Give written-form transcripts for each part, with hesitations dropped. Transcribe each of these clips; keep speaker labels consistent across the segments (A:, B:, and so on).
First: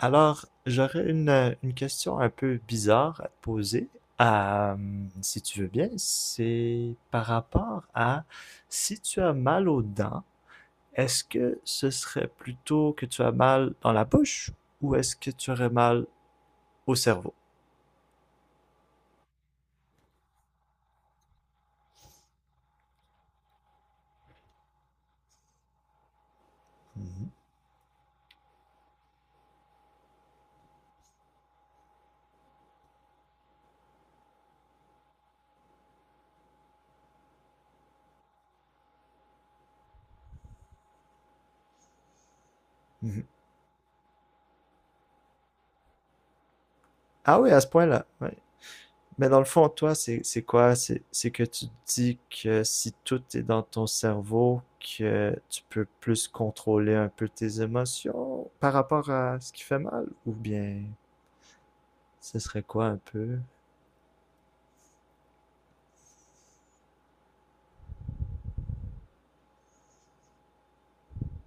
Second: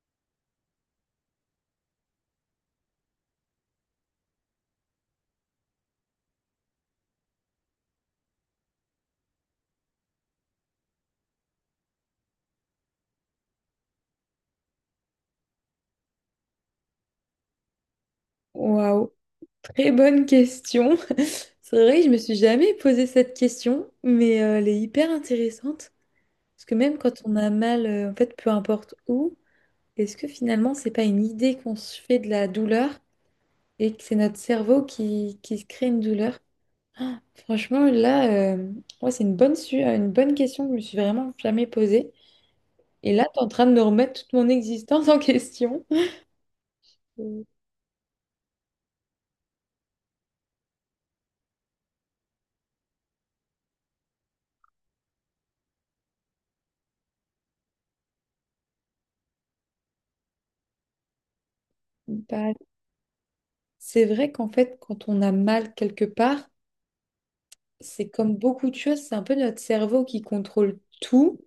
A: Alors, j'aurais une question un peu bizarre à te poser. Euh, si tu veux bien, c'est par rapport à si tu as mal aux dents, est-ce que ce serait plutôt que tu as mal dans la bouche ou est-ce que tu aurais mal au cerveau?
B: Waouh, très bonne question. C'est vrai que je me suis jamais posé cette question, mais elle est hyper intéressante. Parce que même quand
A: Mhm.
B: on a mal, en fait, peu importe où, est-ce que finalement, c'est pas une idée qu'on se fait de la douleur et que c'est notre cerveau qui se crée une douleur? Ah, franchement, là, ouais, c'est une bonne question que je me suis vraiment jamais posée. Et là,
A: Mhm.
B: tu es en train de me remettre toute mon existence en question.
A: Ah oui, à ce point-là. Ouais. Mais dans le fond, toi, c'est quoi? C'est que tu dis que si tout est dans ton cerveau, que tu peux plus contrôler un peu tes émotions par rapport à ce qui fait mal, ou bien ce
B: Bah,
A: serait quoi un peu?
B: c'est vrai qu'en fait, quand on a mal quelque part, c'est comme beaucoup de choses, c'est un peu notre cerveau qui contrôle tout.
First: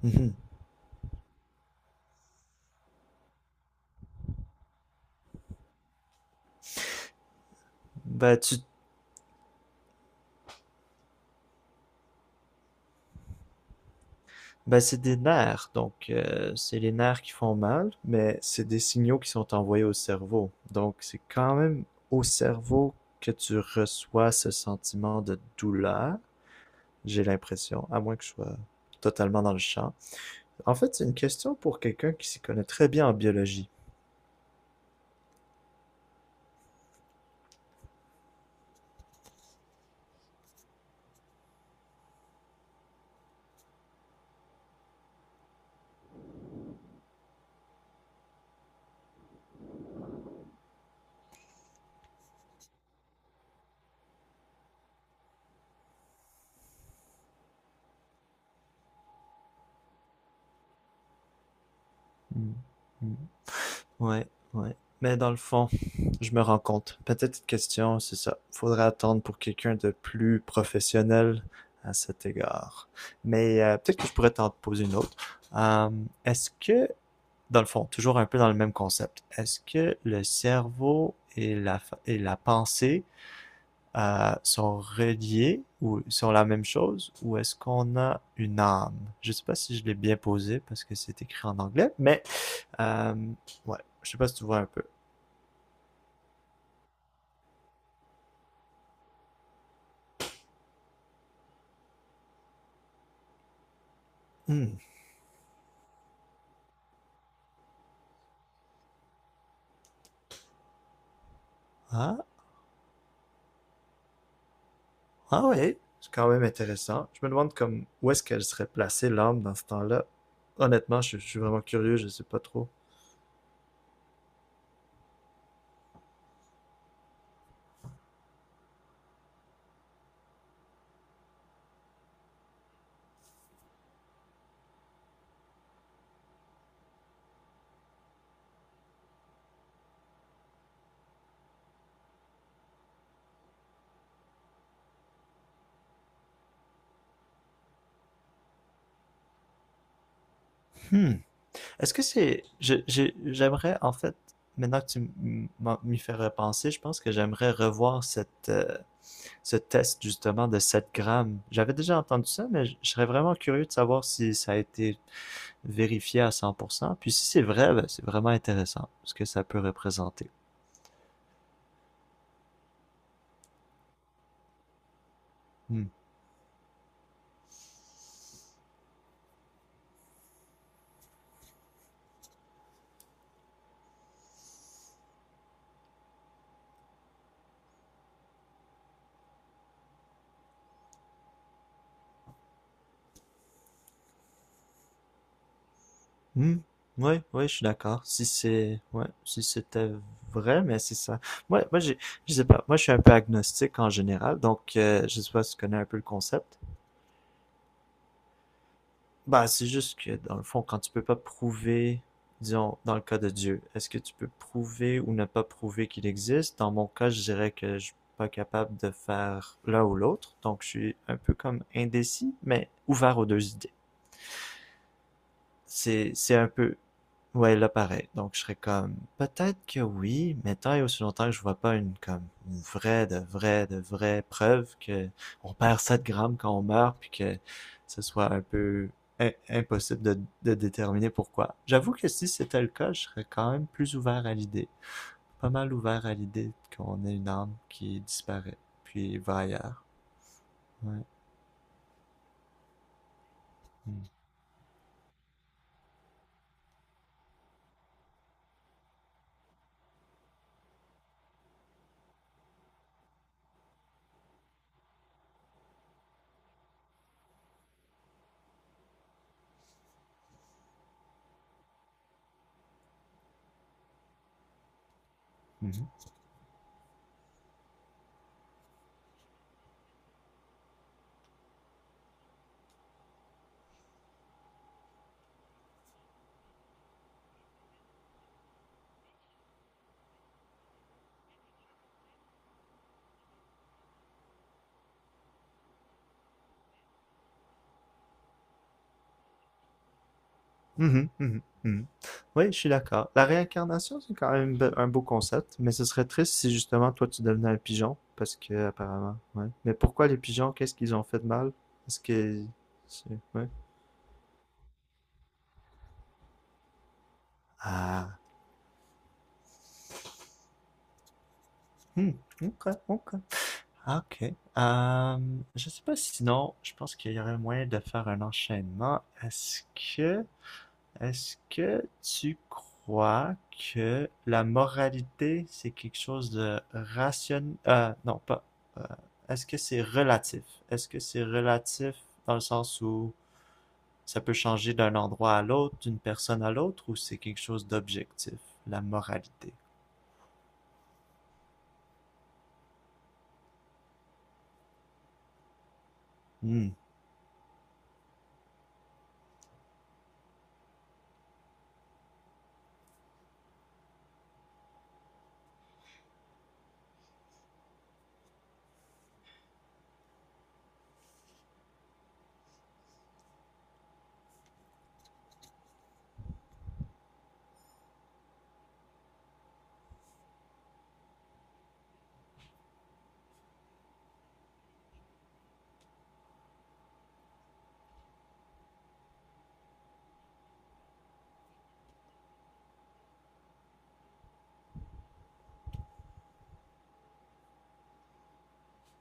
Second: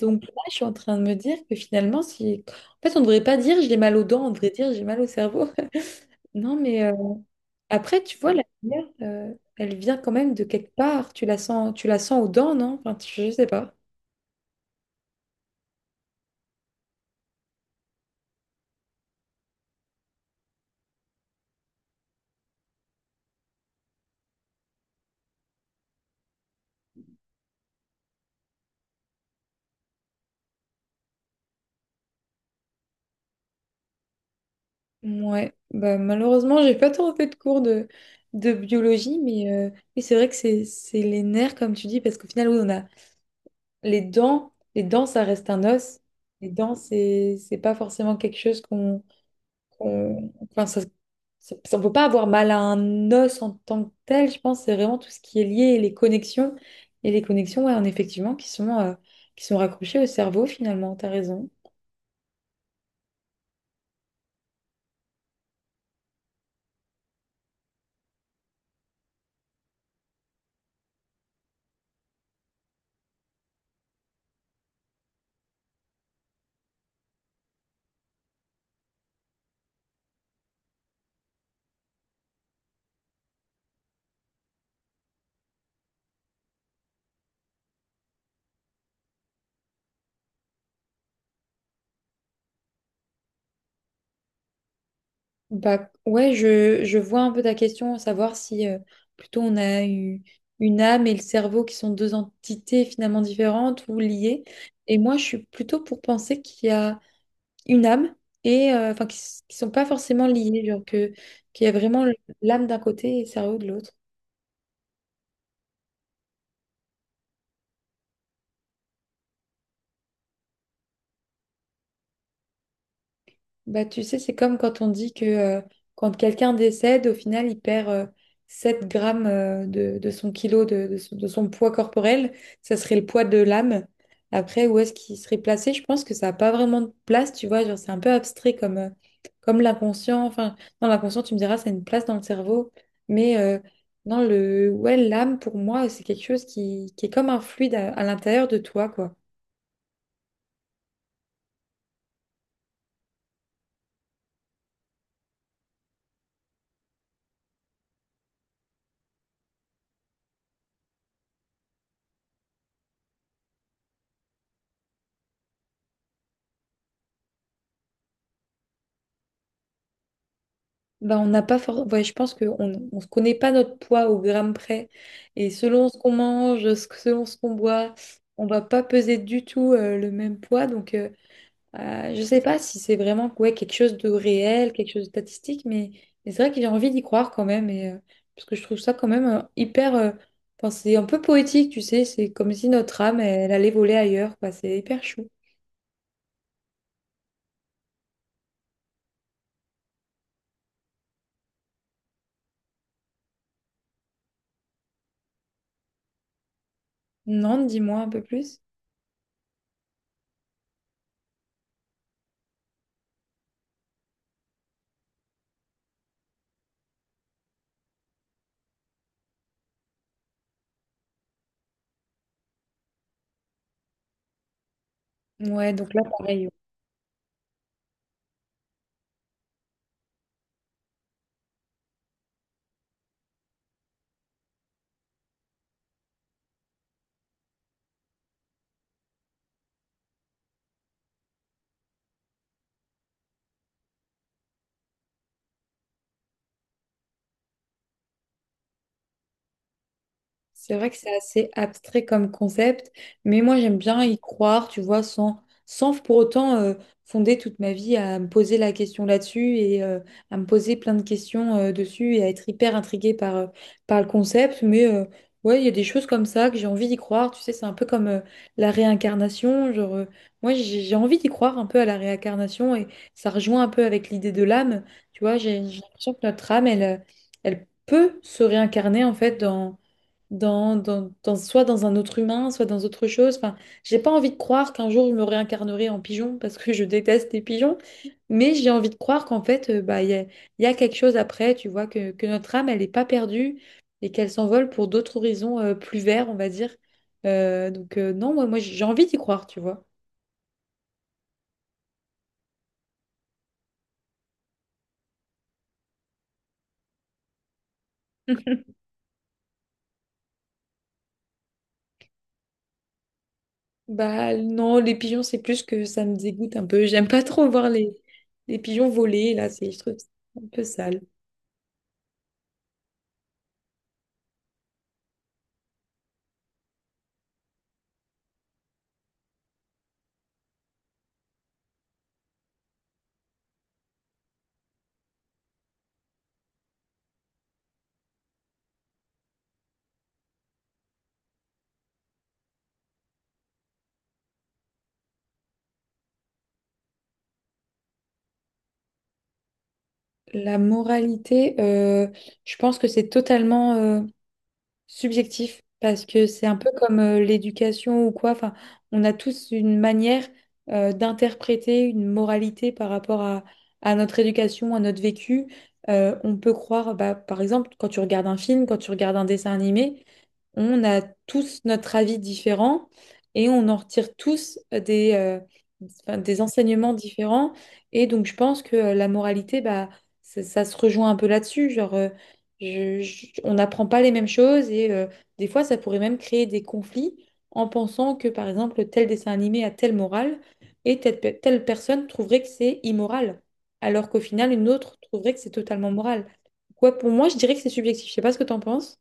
B: Donc là, je suis en train de me dire que finalement, si... en fait, on ne devrait pas dire j'ai mal aux dents, on devrait dire j'ai mal au cerveau. Non, mais après, tu vois,
A: Ben,
B: la
A: tu,
B: lumière, elle vient quand même de quelque part. Tu la sens aux dents, non? Enfin, je sais pas.
A: ben, c'est des nerfs, donc c'est les nerfs qui font mal, mais c'est des signaux qui sont envoyés au cerveau. Donc c'est quand même au cerveau que tu reçois ce sentiment de douleur, j'ai l'impression, à moins que je sois totalement dans le champ. En fait, c'est une question pour quelqu'un qui s'y connaît très bien en biologie.
B: Ouais, bah, malheureusement, j'ai pas trop fait de cours de biologie, mais c'est vrai que c'est les nerfs, comme tu dis, parce qu'au final, oui, on a les dents, ça reste un os. Les dents, c'est pas forcément quelque chose enfin on peut pas avoir mal à un os en tant que tel. Je pense c'est vraiment tout ce qui est lié et les connexions, ouais, en effectivement, qui sont raccrochées au cerveau finalement. T'as raison.
A: Hmm. Hmm. Ouais, ouais. Mais dans le fond, je me rends compte. Peut-être question, c'est ça. Faudrait attendre pour quelqu'un de plus professionnel à cet égard. Mais peut-être que je pourrais t'en poser une autre. Euh, est-ce que, dans le fond, toujours un peu dans le même concept, est-ce que le cerveau et la pensée sont reliés ou sont la même chose ou est-ce qu'on a une âme? Je sais pas si je l'ai bien posé parce que c'est écrit en anglais, mais euh, ouais, je sais pas si tu vois un peu.
B: Bah ouais, je vois un peu ta question, savoir si plutôt on a eu une âme et le cerveau qui sont deux entités finalement différentes ou liées.
A: Hmm.
B: Et moi, je suis plutôt pour penser qu'il y a une âme enfin qui sont pas forcément liées, genre que qu'il y a vraiment
A: Ah,
B: l'âme d'un côté et le cerveau de l'autre.
A: ah, ouais, c'est quand même intéressant. Je me demande comme où est-ce qu'elle serait placée l'âme dans ce temps-là. Honnêtement, je suis vraiment curieux, je sais pas trop.
B: Bah, tu sais, c'est comme quand on dit que quand quelqu'un décède, au final, il perd 7 grammes de son poids corporel. Ça serait le poids de l'âme. Après, où est-ce qu'il serait placé? Je pense que ça n'a pas vraiment de place, tu vois. Genre, c'est un peu abstrait comme l'inconscient. Enfin, dans l'inconscient, tu me diras, ça a une place dans le cerveau. Mais ouais, l'âme, pour moi, c'est quelque chose qui est comme un fluide à l'intérieur de toi, quoi.
A: Hmm. Est-ce que c'est, je- j'ai- J'aimerais en fait maintenant que tu m'y fais repenser, je pense que j'aimerais revoir ce test justement de 7 grammes. J'avais déjà entendu ça, mais je serais vraiment curieux de savoir si ça a été vérifié à 100%. Puis si c'est vrai, ben, c'est vraiment intéressant ce que ça peut représenter.
B: Bah, on n'a pas ouais, je pense qu'on on se connaît pas notre poids au gramme près. Et selon
A: Hmm.
B: ce qu'on mange, ce selon ce qu'on boit, on va pas peser du tout le même poids. Donc, je sais pas si c'est vraiment ouais, quelque chose de réel, quelque chose de statistique, mais c'est vrai que j'ai envie d'y croire quand même. Et, parce que je trouve ça quand même hyper. Enfin, c'est un peu poétique, tu sais. C'est comme si notre âme, elle, allait voler ailleurs, quoi. C'est hyper chou.
A: Hmm. Oui, oui, je suis d'accord. Si c'est, Ouais, si c'était vrai, mais c'est ça. Moi, je sais pas. Moi, je suis un peu agnostique en général, donc je sais pas si tu connais un peu le concept.
B: Non, dis-moi un peu plus.
A: Bah, c'est juste que, dans le fond, quand tu peux pas prouver, disons, dans le cas de Dieu, est-ce que tu peux prouver ou ne pas prouver qu'il existe? Dans mon cas, je dirais que je suis pas capable de faire l'un ou l'autre, donc je suis un peu comme indécis, mais ouvert aux deux idées.
B: Ouais, donc là,
A: C'est
B: pareil.
A: un peu... Ouais, là, pareil. Donc, je serais comme, peut-être que oui, mais tant et aussi longtemps que je vois pas une, comme, une vraie, de vraie preuve que on perd 7 grammes quand on meurt, puis que ce soit un peu impossible de déterminer pourquoi. J'avoue que si c'était le cas, je serais quand même plus ouvert à l'idée. Pas mal ouvert à l'idée qu'on ait une âme qui disparaît, puis va ailleurs.
B: C'est vrai que
A: Ouais.
B: c'est assez abstrait comme concept, mais moi j'aime bien
A: Mhm.
B: y croire, tu vois, sans pour autant fonder toute ma vie à me poser la question là-dessus et à me poser plein de questions dessus et à être hyper intriguée par le concept. Mais ouais, il y a des choses comme ça que j'ai envie d'y croire, tu sais, c'est un peu comme la réincarnation. Genre, moi j'ai envie d'y croire un peu à la réincarnation et ça rejoint un peu avec l'idée de l'âme, tu vois, j'ai
A: Mhm.
B: l'impression que notre âme, elle peut se réincarner en fait soit dans un autre humain, soit dans autre chose. Enfin, j'ai pas envie de croire qu'un jour je me réincarnerai en pigeon parce que je déteste les pigeons, mais j'ai envie de croire qu'en fait, bah, il y a quelque chose après, tu vois, que notre âme, elle n'est pas perdue et qu'elle s'envole pour d'autres horizons plus verts, on va dire. Donc, non, moi, moi j'ai envie d'y croire, tu vois.
A: Mhm, mhm, mhm. Oui, je suis d'accord. La réincarnation, c'est quand même un beau concept, mais ce serait triste si justement toi tu devenais un pigeon, parce que apparemment, ouais. Mais pourquoi les pigeons, qu'est-ce qu'ils ont fait de mal? Est-ce que ouais.
B: Bah non, les pigeons, c'est plus que ça me dégoûte un peu. J'aime pas trop voir les,
A: Ah,
B: les pigeons voler, là, c'est, je trouve ça un peu sale.
A: hmm, ok, ok. Ah, ok. Euh, je sais pas si sinon, je pense qu'il y aurait moyen de faire un enchaînement. Que Est-ce que tu crois que la moralité, c'est quelque chose de rationnel? Non, pas. euh, est-ce que c'est relatif? Est-ce que c'est relatif? Dans le sens où ça peut changer d'un endroit à l'autre, d'une personne à l'autre, ou c'est quelque chose d'objectif, la moralité?
B: La moralité, je pense que c'est totalement subjectif parce que c'est un peu
A: Hmm.
B: comme l'éducation ou quoi. Enfin, on a tous une manière d'interpréter une moralité par rapport à notre éducation, à notre vécu. On peut croire, bah, par exemple, quand tu regardes un film, quand tu regardes un dessin animé, on a tous notre avis différent et on en retire tous enfin, des enseignements différents. Et donc, je pense que la moralité, bah, ça se rejoint un peu là-dessus. Genre, on n'apprend pas les mêmes choses et des fois, ça pourrait même créer des conflits en pensant que, par exemple, tel dessin animé a telle morale et telle personne trouverait que c'est immoral, alors qu'au final, une autre trouverait que c'est totalement moral. Quoi, pour moi, je dirais que c'est subjectif. Je sais pas ce que tu en penses.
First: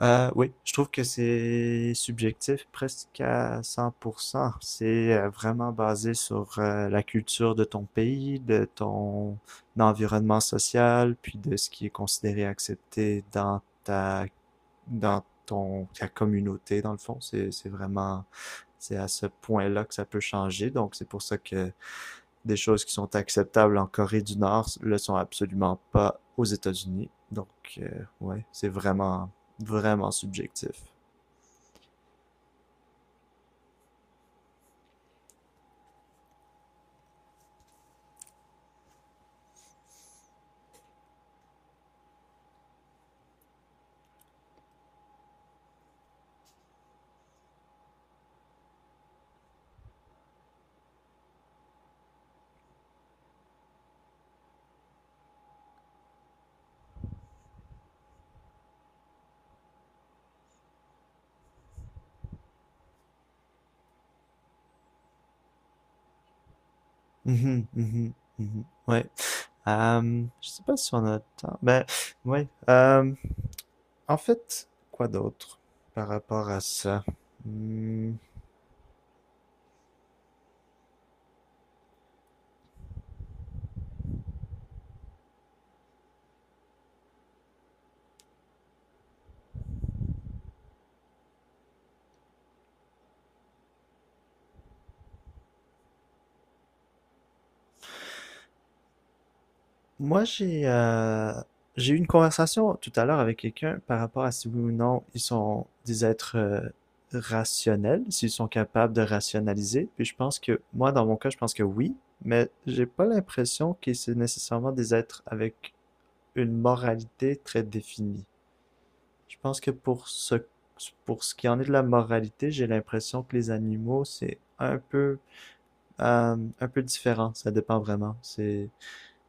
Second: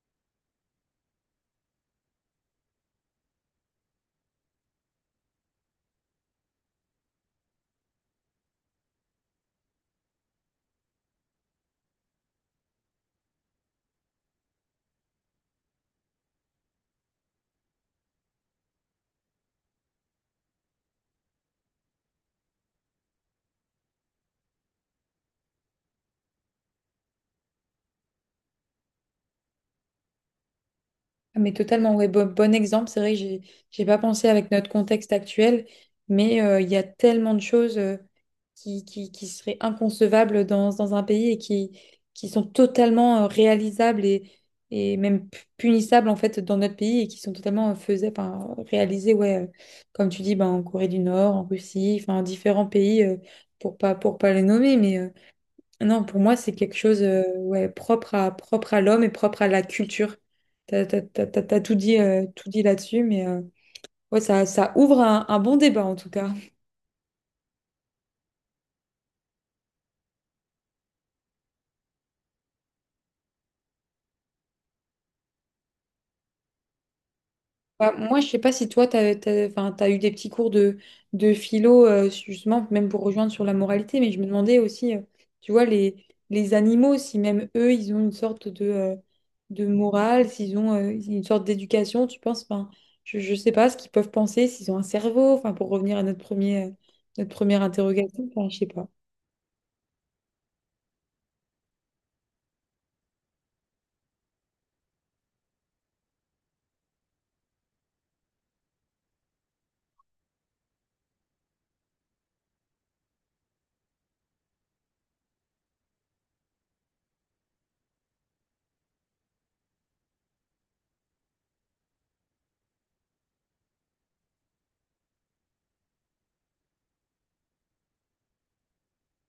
A: Oui, je trouve que c'est subjectif presque à 100%. C'est vraiment basé sur la culture de ton pays, de ton environnement social, puis de ce qui est considéré accepté dans ta communauté, dans le fond. C'est vraiment. C'est à ce point-là que ça peut changer. Donc, c'est pour ça que des choses qui sont acceptables en Corée du Nord le sont absolument pas aux États-Unis. Donc, euh, ouais, c'est vraiment, vraiment subjectif.
B: Ah, mais totalement, ouais, bon, bon exemple. C'est vrai que j'ai pas pensé avec notre contexte actuel, mais il y a tellement de choses qui seraient inconcevables dans un pays et qui sont totalement réalisables et même punissables en fait dans notre pays et qui sont totalement enfin, réalisées, ouais, comme tu dis, ben, en Corée du Nord, en Russie, enfin, différents pays pour pas les nommer, mais. Non, pour moi, c'est quelque chose ouais, propre à, l'homme et propre à la culture. T'as tout dit là-dessus, mais ouais, ça ouvre un bon débat en tout cas.
A: Mhm, mhm, mhm. Ouais. Je sais pas si on a le temps. Ben, ouais. En fait, quoi d'autre par rapport à ça?
B: Bah,
A: Hmm.
B: moi, je sais pas si toi, enfin, t'as eu des petits cours de philo, justement, même pour rejoindre sur la moralité, mais je me demandais aussi, tu vois, les animaux, si même eux, ils ont une sorte de morale, s'ils ont une sorte d'éducation, tu penses, enfin, je sais pas ce qu'ils peuvent penser, s'ils ont un cerveau, enfin, pour revenir à notre première interrogation, enfin, je sais pas.
A: Moi, j'ai eu une conversation tout à l'heure avec quelqu'un par rapport à si oui ou non ils sont des êtres rationnels, s'ils sont capables de rationaliser. Puis je pense que, moi, dans mon cas, je pense que oui, mais j'ai pas l'impression que c'est nécessairement des êtres avec une moralité très définie. Je pense que pour ce qui en est de la moralité, j'ai l'impression que les animaux, c'est un peu différent. Ça dépend vraiment. C'est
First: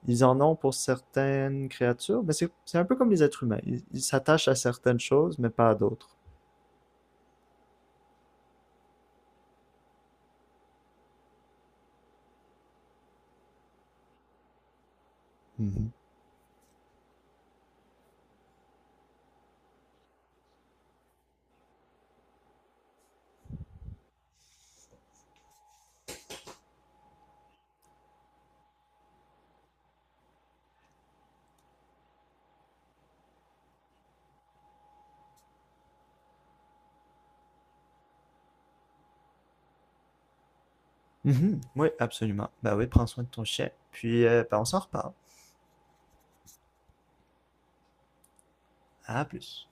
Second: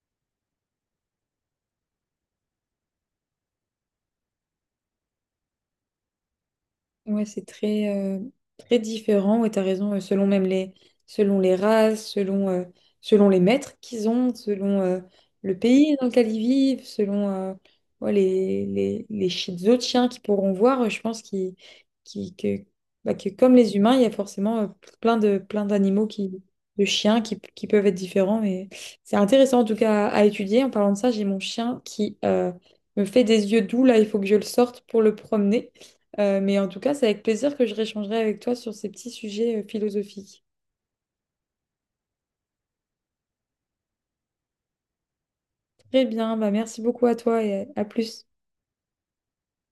A: Ils en ont pour certaines créatures, mais c'est un peu comme les êtres humains. Ils s'attachent à certaines choses, mais pas à d'autres.
B: Ouais, c'est très différent. Ouais, t'as raison, selon même les, selon les races, selon les maîtres qu'ils ont, selon le
A: Mhm.
B: pays dans lequel ils vivent, selon ouais, les autres chiens qu'ils pourront voir. Je pense qui que, bah, que comme les humains, il y a forcément plein de chiens qui peuvent être différents. Mais c'est intéressant en tout cas à étudier. En parlant de ça, j'ai mon chien qui me fait des yeux doux. Là, il faut que je le sorte pour le promener. Mais en tout cas, c'est avec plaisir que je réchangerai avec toi sur ces petits sujets philosophiques.
A: Mhm. Oui, absolument. Bah oui, prends soin de ton chien. Puis, bah, on s'en reparle.
B: Très bien, bah merci beaucoup à toi et à plus.
A: À plus.